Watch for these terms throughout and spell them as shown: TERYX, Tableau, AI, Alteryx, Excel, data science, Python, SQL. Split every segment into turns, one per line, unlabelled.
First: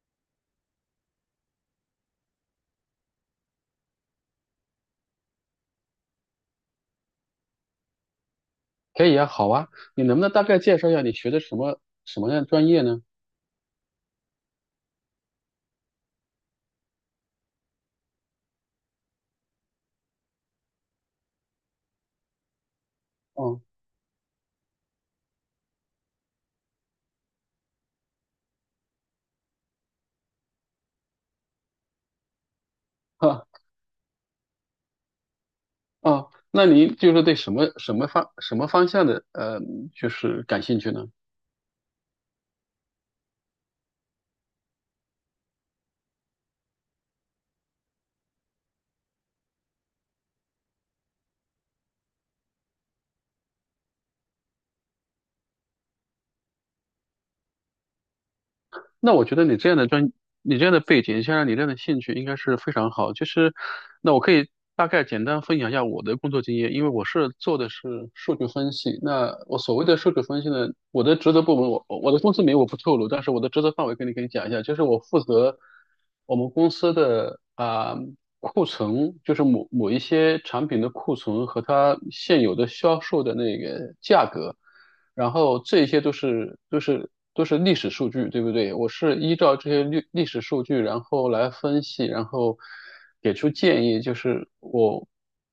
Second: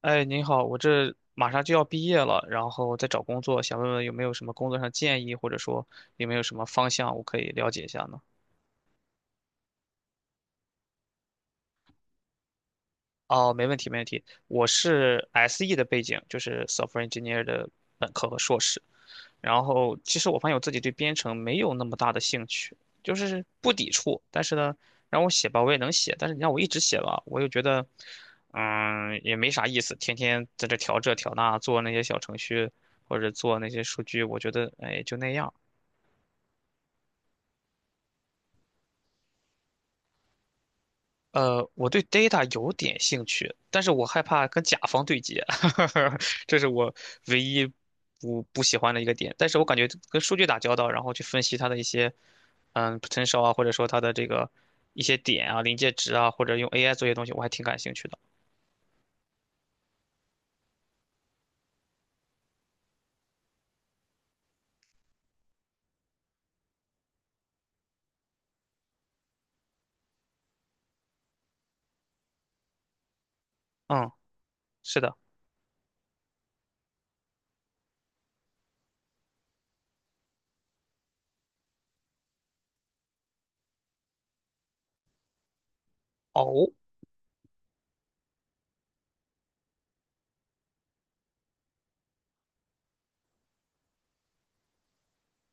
哎，您好，我这马上就要毕业了，然后在找工作，想问问有没有什么工作上建议，或者说有没有什么方向我可以了解一下呢？
可以啊，好啊。你能不能大概介绍一下你学的什么样的专业呢？
哦，没问题，没问题。我是 SE 的背景，就是 software engineer 的本科和硕士。然后其实我发现我自己对编程没有那么大的兴趣，就是
哦。
不抵触，但是呢，让我写吧，我也能写，但是你让我一直写吧，我又觉得，也没啥意思，天天在这调这调那，做那些小程序或者
哈。
做那些数据，我觉得，哎，就那样。
哦，那您就是对什么方向的就是感兴趣呢？
我对 data 有点兴趣，但是我害怕跟甲方对接，这是我唯一不喜欢的一个点。但是我感觉跟数据打交道，然后去分析它的一些potential 啊，或者说它的这个一些点啊、临界值啊，或者用 AI 做一些东西，我还挺感兴趣的。
那我觉得你这样的背景，加上你这样的兴趣，应该是非常好。就是，那我可以大概简单分享一下我的工作经验，因为我是做的是数据分析。那我所谓的数据分析呢，我的职责部门，我的公司名我不透露，但是我的职责范围跟
嗯，
你可以讲一下，就是我
是的。
负责我们公司的啊、库存，就是某某一些产品的库存和它现有的销售的那个价格。然后这些都是
哦，
都是都是历史数据，对不对？我是依照这些历史数据，然后来分析，然后给出建议，就是我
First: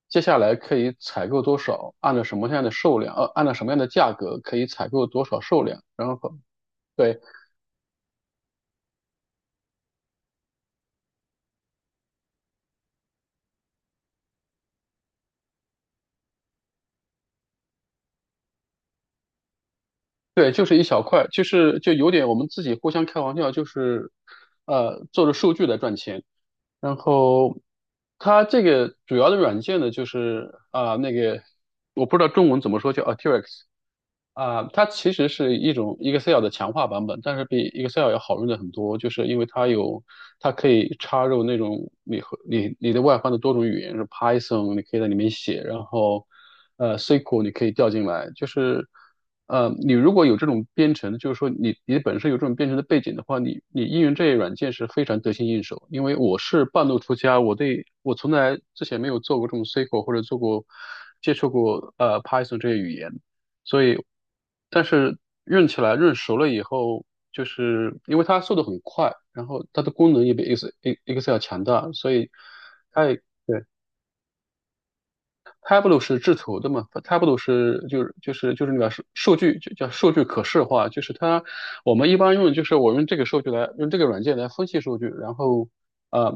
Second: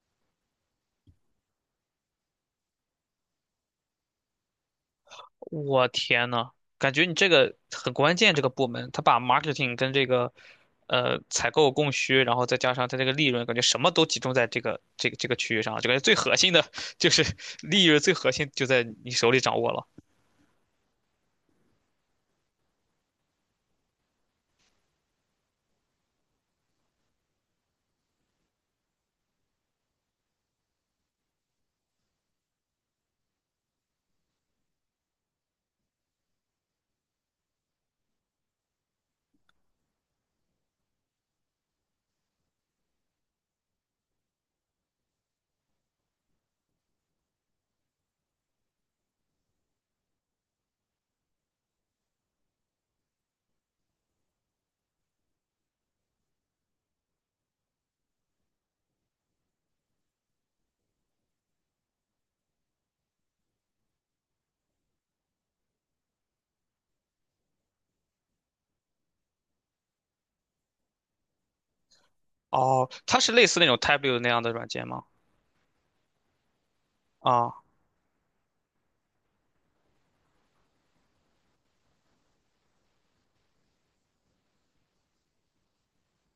接下来可以采购多少，按照什么样的数量，按照什么样的价格可以采购多少数量。
我
然
天
后
呐，感觉你
对
这个很关键，这个部门他把 marketing 跟这个采购供需，然后再加上他这个利润，感觉什么都集中在这个区域上了，就感觉最核心的就是 利润，最核心就在你手里掌握了。
对，就是一小块，就有点我们自己互相开玩笑，就是做着数据来赚钱。然后它这个主要的软件呢，就是啊、那个我不知道中文怎么说，叫 Arteryx。啊，它其实是一种 Excel 的强化版本，但是比 Excel 要好用的很多，就是因为它有，它可以插入那种你和你你的外放的多种语言，是 Python，你可以在里面写。然后SQL 你可以调进来，就是你如果有这种编程，就是说你本身有这种编程的背景的话，你应用这些软件是非常得心应手。因为我是半路出家，我从来之前没有做过这种 SQL 或者接触过 Python 这些语言。所以，但是润起来润熟了以后，就是因为它速度很快，然后它的功能也比 Excel 强大，所以
哦，
它也
它是类似
对。
那种 t a b l e u 那样的软件吗？
Tableau 是制图的嘛，Tableau
啊，
是就是那个数据就叫数据可视化，就是它我们一般用，就是我用这个数据来用这个软件来分析数据，然后呃。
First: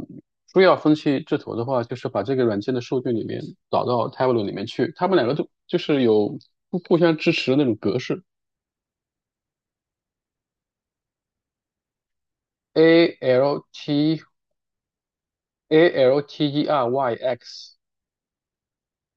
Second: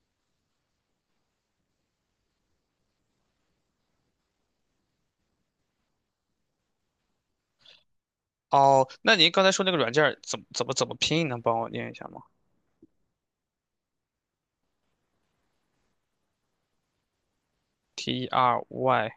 非要分析制图的话，就是把这个软件的数据里面导到 Tableau 里面去，它们两个都就是有互相支持的那种格式。
哦，那您刚才说那个软件儿怎么拼，能帮我念一下吗
A L T， Alteryx，
？T E R Y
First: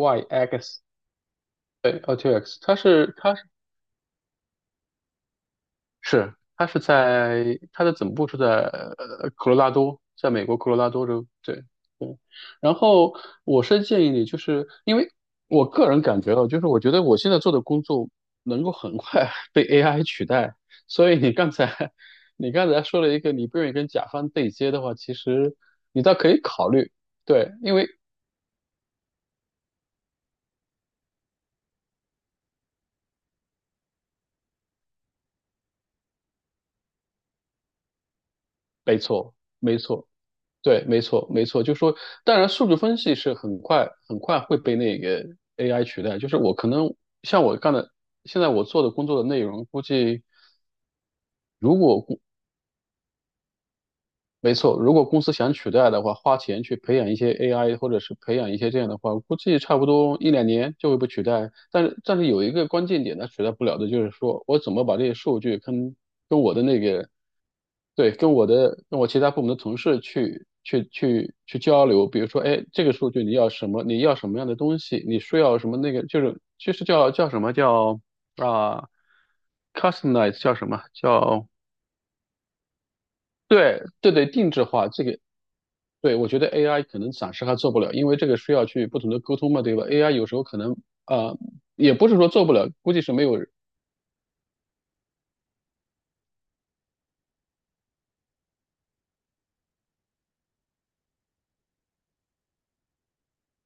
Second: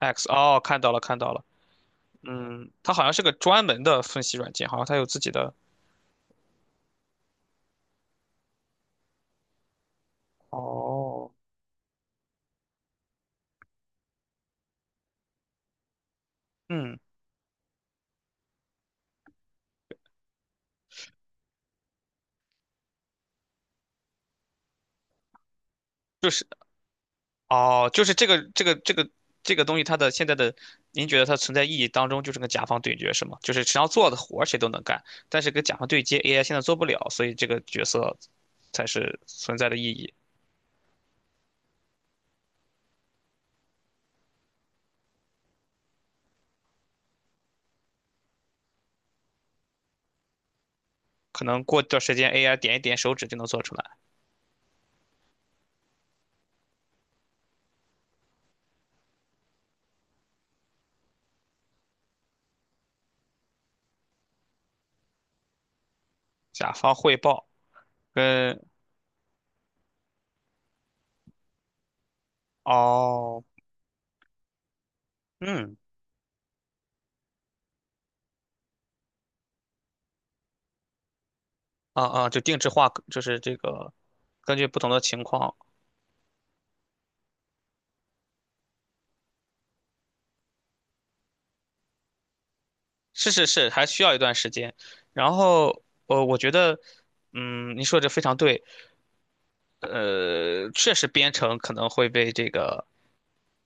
X，哦，看
X。
到了看到了，
对， L T X，
嗯，
它
它好像
是
是个
它是
专门的分析软件，好像它有自己的。
是它是在它的总部是在科罗拉多，在美国科罗拉多州。
哦，
对对，然后我是建议你，就是因为我个人感觉到，就是我觉
嗯，
得我现在做的工作能够很快 被 AI 取代，所以你刚才 你刚才说了一个你不愿意跟甲方对接的话，其实你倒
就
可以
是
考虑。对，因为
哦，就是这个这个东西，它的现在的，您觉得它存在意义当中就是跟甲方对决是吗？就是只要做的活儿谁都能干，但是跟甲方对接 AI 现在做不了，所以这个角色才
没
是
错，
存在的
没
意
错，
义。
对，没错，没错。就说，当然，数据分析是很快很快会被那个 AI 取代。就是我可能像我干的，现在我做的工作的内容，估计。
可能
如
过段时
果
间 AI 点一点手指就能做出来。
没错，如果公司想取代的话，花钱去培养一些 AI，或者是培养一些这样的话，估计差不多一两年就会被取代。但是有一个关键点，它取代不了的就是说，我怎么把这些数据跟我的
甲
那
方
个，
汇报
对，跟我
跟
的跟我其他部门的同事去交流。比如说，哎，这个数据你
哦，
要什么？你要什么样的东西？你需要什
嗯，
么那个？就是叫什么叫啊？customize 叫什么？
啊啊，就定制化，就是这
对
个
对对，定
根
制
据不
化
同的
这个
情况，
对。我觉得 AI 可能暂时还做不了，因为这个需要去不同的沟通嘛，对吧？AI 有时候可能呃，也不是说做不了，估计是没
是
有。
是是，还需要一段时间。然后，我觉得，嗯，你说的这非常对。确实编程可能会被这个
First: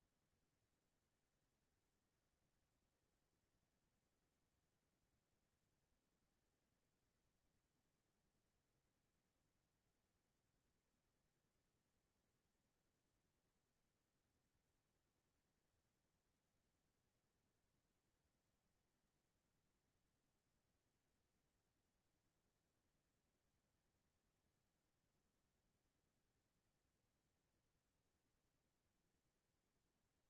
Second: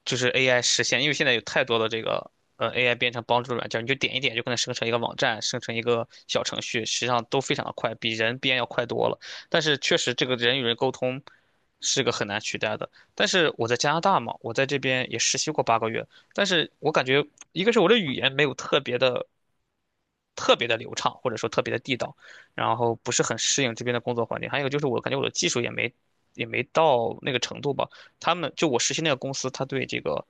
就是 AI 实现，因为现在有太多的这个AI 编程帮助软件，你就点一点就可能生成一个网站，生成一个小程序，实际上都非常的快，比人编要快多了。但是确实这个人与人沟通是个很难取代的。但是我在加拿大嘛，我在这边也实习过8个月，但是我感觉一个是我的语言没有特别的流畅，或者说特别的地道，然后不是很适应这边的工作环境。还有一个就是我感觉我的技术也没到那个程度吧。他们就我实习那个公司，他对这个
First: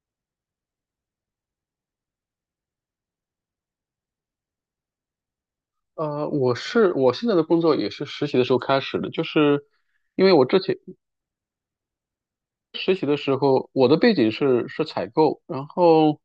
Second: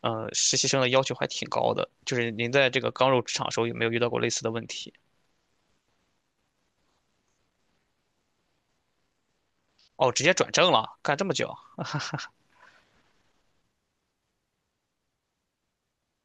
实习生的要求还挺高的。就是您在这个刚入职场的时候有没有遇到过类似的问题？
我是我现在的工作也是实习的时候开始的，就是
哦，直
因
接
为我
转
之
正
前
了，干这么久？
实习的时候，我的背景是采购。然后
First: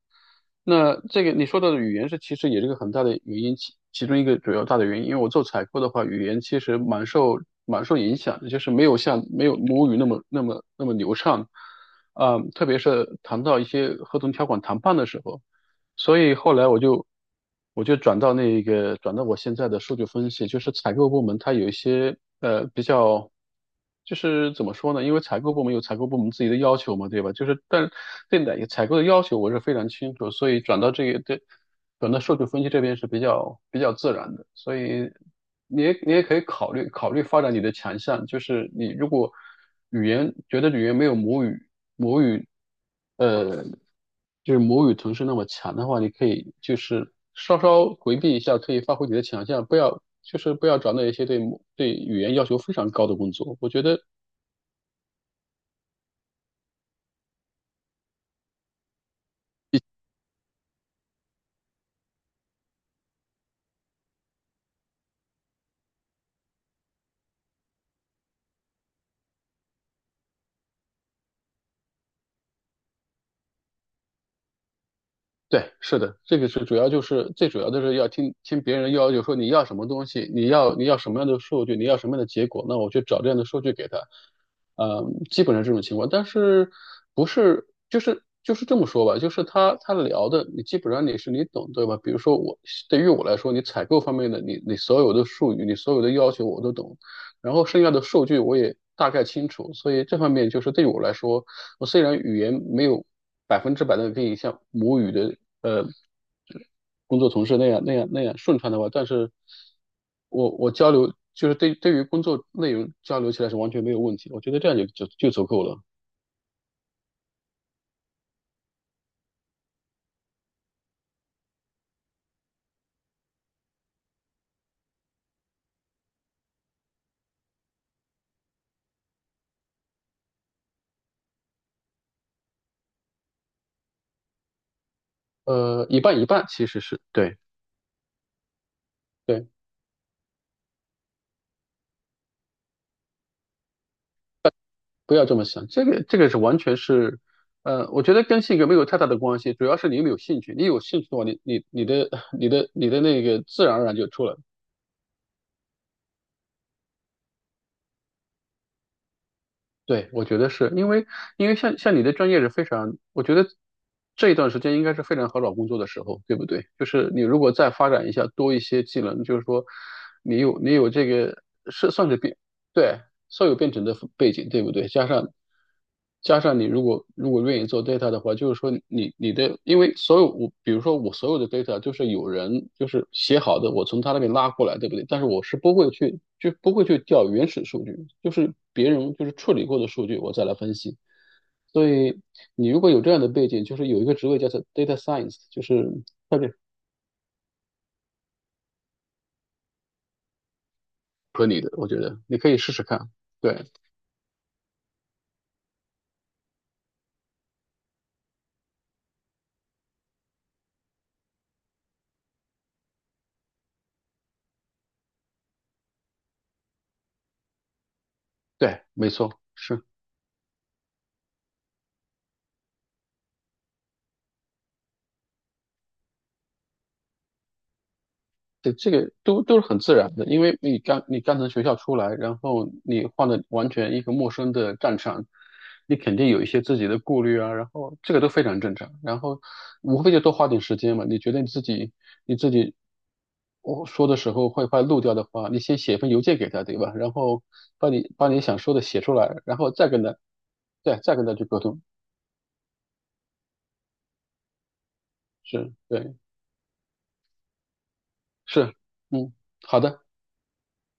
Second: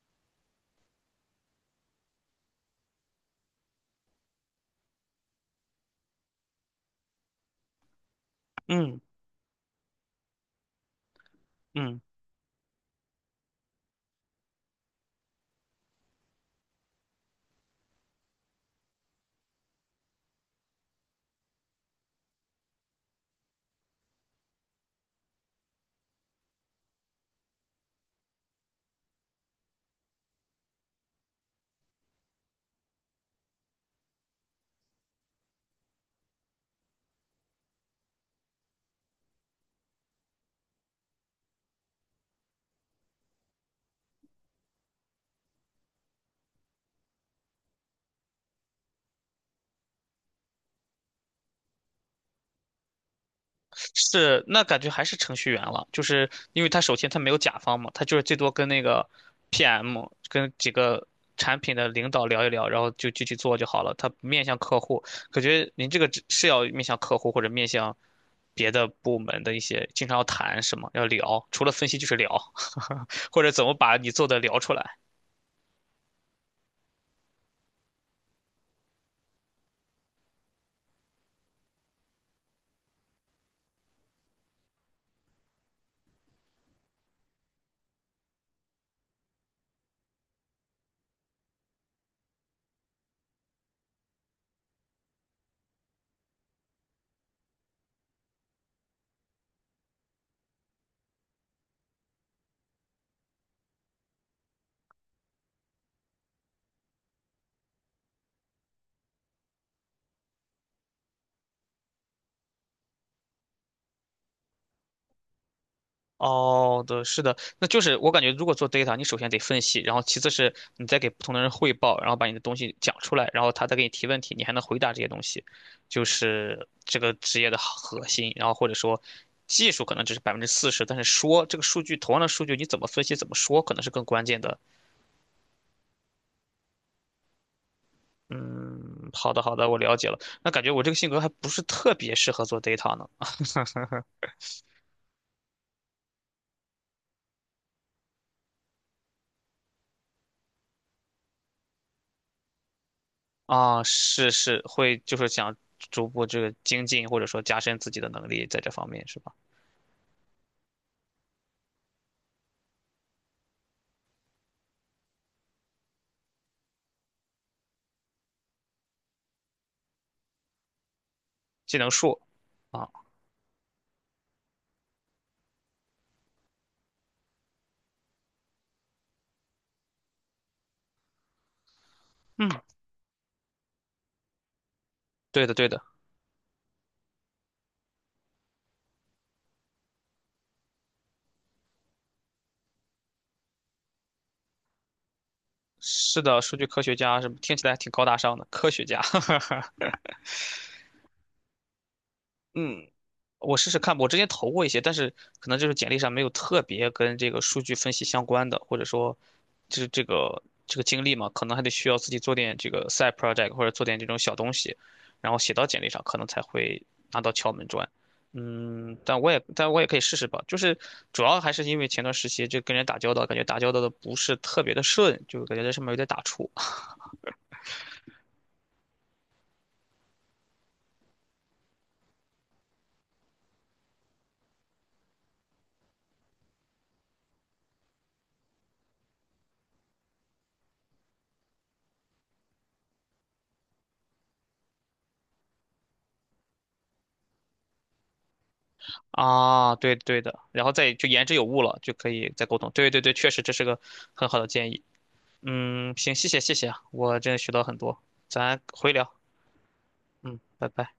那这个你说到的语言是其实也是个很大的原因，其中一个主要大的原因，因为我做采购的话，语言其实蛮受影响的，就是没有
嗯
像没有母语那么流畅。
嗯。
啊、特别是谈到一些合同条款谈判的时候。所以后来我就转到我现在的数据分析，就是采购部门，它有一些比较，就是怎么说呢？因为采购部门有采购部门自己的要求嘛，对吧？就是但对，哪个采购的要求我是非常清楚，所以转到数据分析这边是比较自然的。所以你也可以考虑考虑发展你的强项，就是你如果语言觉得语言没有母语，母语，呃，就是母语同时那么强的话，你可以就是稍稍回避一下，可以发挥你的强项。不要找那一些对语言要求非常高的工作。我觉得
是，那感觉还是程序员了，就是因为他首先他没有甲方嘛，他就是最多跟那个 PM 跟几个产品的领导聊一聊，然后就具体做就好了。他面向客户，感觉您这个只是要面向客户或者面向别的部门的一些，经常要谈什么，要聊，除了分析就是聊，或者怎么把你做的聊出来。
对，是的。这个是主要就是最主要的是要听听别人要求说你要什么东西，你要什么样的数据，你要什么样的结果，那我去找这样的数据给他。嗯，基本上这种情况。但是不是就是这么说吧，就是他聊的，你基本上你是你懂对吧？比如说对于我来说，你采购方面的你所有的术语，你所有的要求我都懂，然后剩下的数据我也大概清楚。所以这方面就是对我来说，我虽然语言没有百分之百的可以像母语的呃工作同事那样顺畅的话，但是我交流就是对于工作内容交流起来是完全没有问题，我觉得这样就足够了。
哦，对，是的，那就是我感觉，如果做 data，你首先得分析，然后其次是你再给不同的人汇报，然后把你的东西讲出来，然后他再给你提问题，你还能回答这些东西，就是这个职业的核心。然后或者说，技术可能只是40%，但是说这个数据，同样的数据你怎么分析、怎么说，可能是更关键的。
一半一半其实是对。
嗯，好的，
对，
好的，我了解了。那感觉我这个性格还不是特别适合做 data 呢。
不要这么想，这个是完全是，我觉得跟性格没有太大的关系，主要是你有没有兴趣。你有兴趣的话，你的那个自然
啊，
而然就出
是
来了。
是，会就是想逐步这个精进，或者说加深自己的能力在这方面，是吧？
对，我觉得是因为因为像你的专业是非常，我觉得这一段时间应该是非常好找工作的时候，对不对？就是你如果再发展一下，多一些技能，就是说你有这个
技能
是算是
树
比
啊，
对，所有编程的背景，对不对？加上你如果愿意做 data 的话，就是说你你的，因为所有我比如说我所有的 data 就是有
嗯，
人就是写好的，我从他那边拉过来，对不对？但是我
对的
是
对
不
的，
会去调原始数据，就是别人就是处理过的数据，我再来分析。所以你如果有这样的背景，就是有一个职位叫做 data science，就是
是
特
的，
别
数据科学家什么听起来还挺高大上的，科学家，
合你的，我觉得你可以试试
嗯，
看。
我
对
试试看吧我之前投过一些，但是可能就是简历上没有特别跟这个数据分析相关的，或者说，就是这个经历嘛，可能还得需要自己做点这个 side project 或者做点这种小东西，然后写到简历上，可能才会拿到敲门砖。
对，
嗯，
没错，
但我
是。
也可以试试吧。就是主要还是因为前段时期就跟人打交道，感觉打交道的不是特别的顺，就感觉在上面有点打怵。
对，这个都是很自然的，因为你刚从学校出来，然后你换了完全一个陌生的战场，你肯定有一些自己的顾虑啊。然后这个都非常正常，然后无非就多花点时间嘛。你觉得你自己我说的时候会快漏掉的话，你先写一份邮件给他，对吧？然后把你想说的写出来，然后
啊，
再
对
跟他，
对的，然后再
对，
就
再跟
言之
他
有
去沟
物了，
通。
就可以再沟通。对对对，确实这是个很好的建议。
是，
嗯，行，
对，
谢谢啊我真的学到很多，咱
是。
回聊，
嗯，好的。
嗯，拜拜。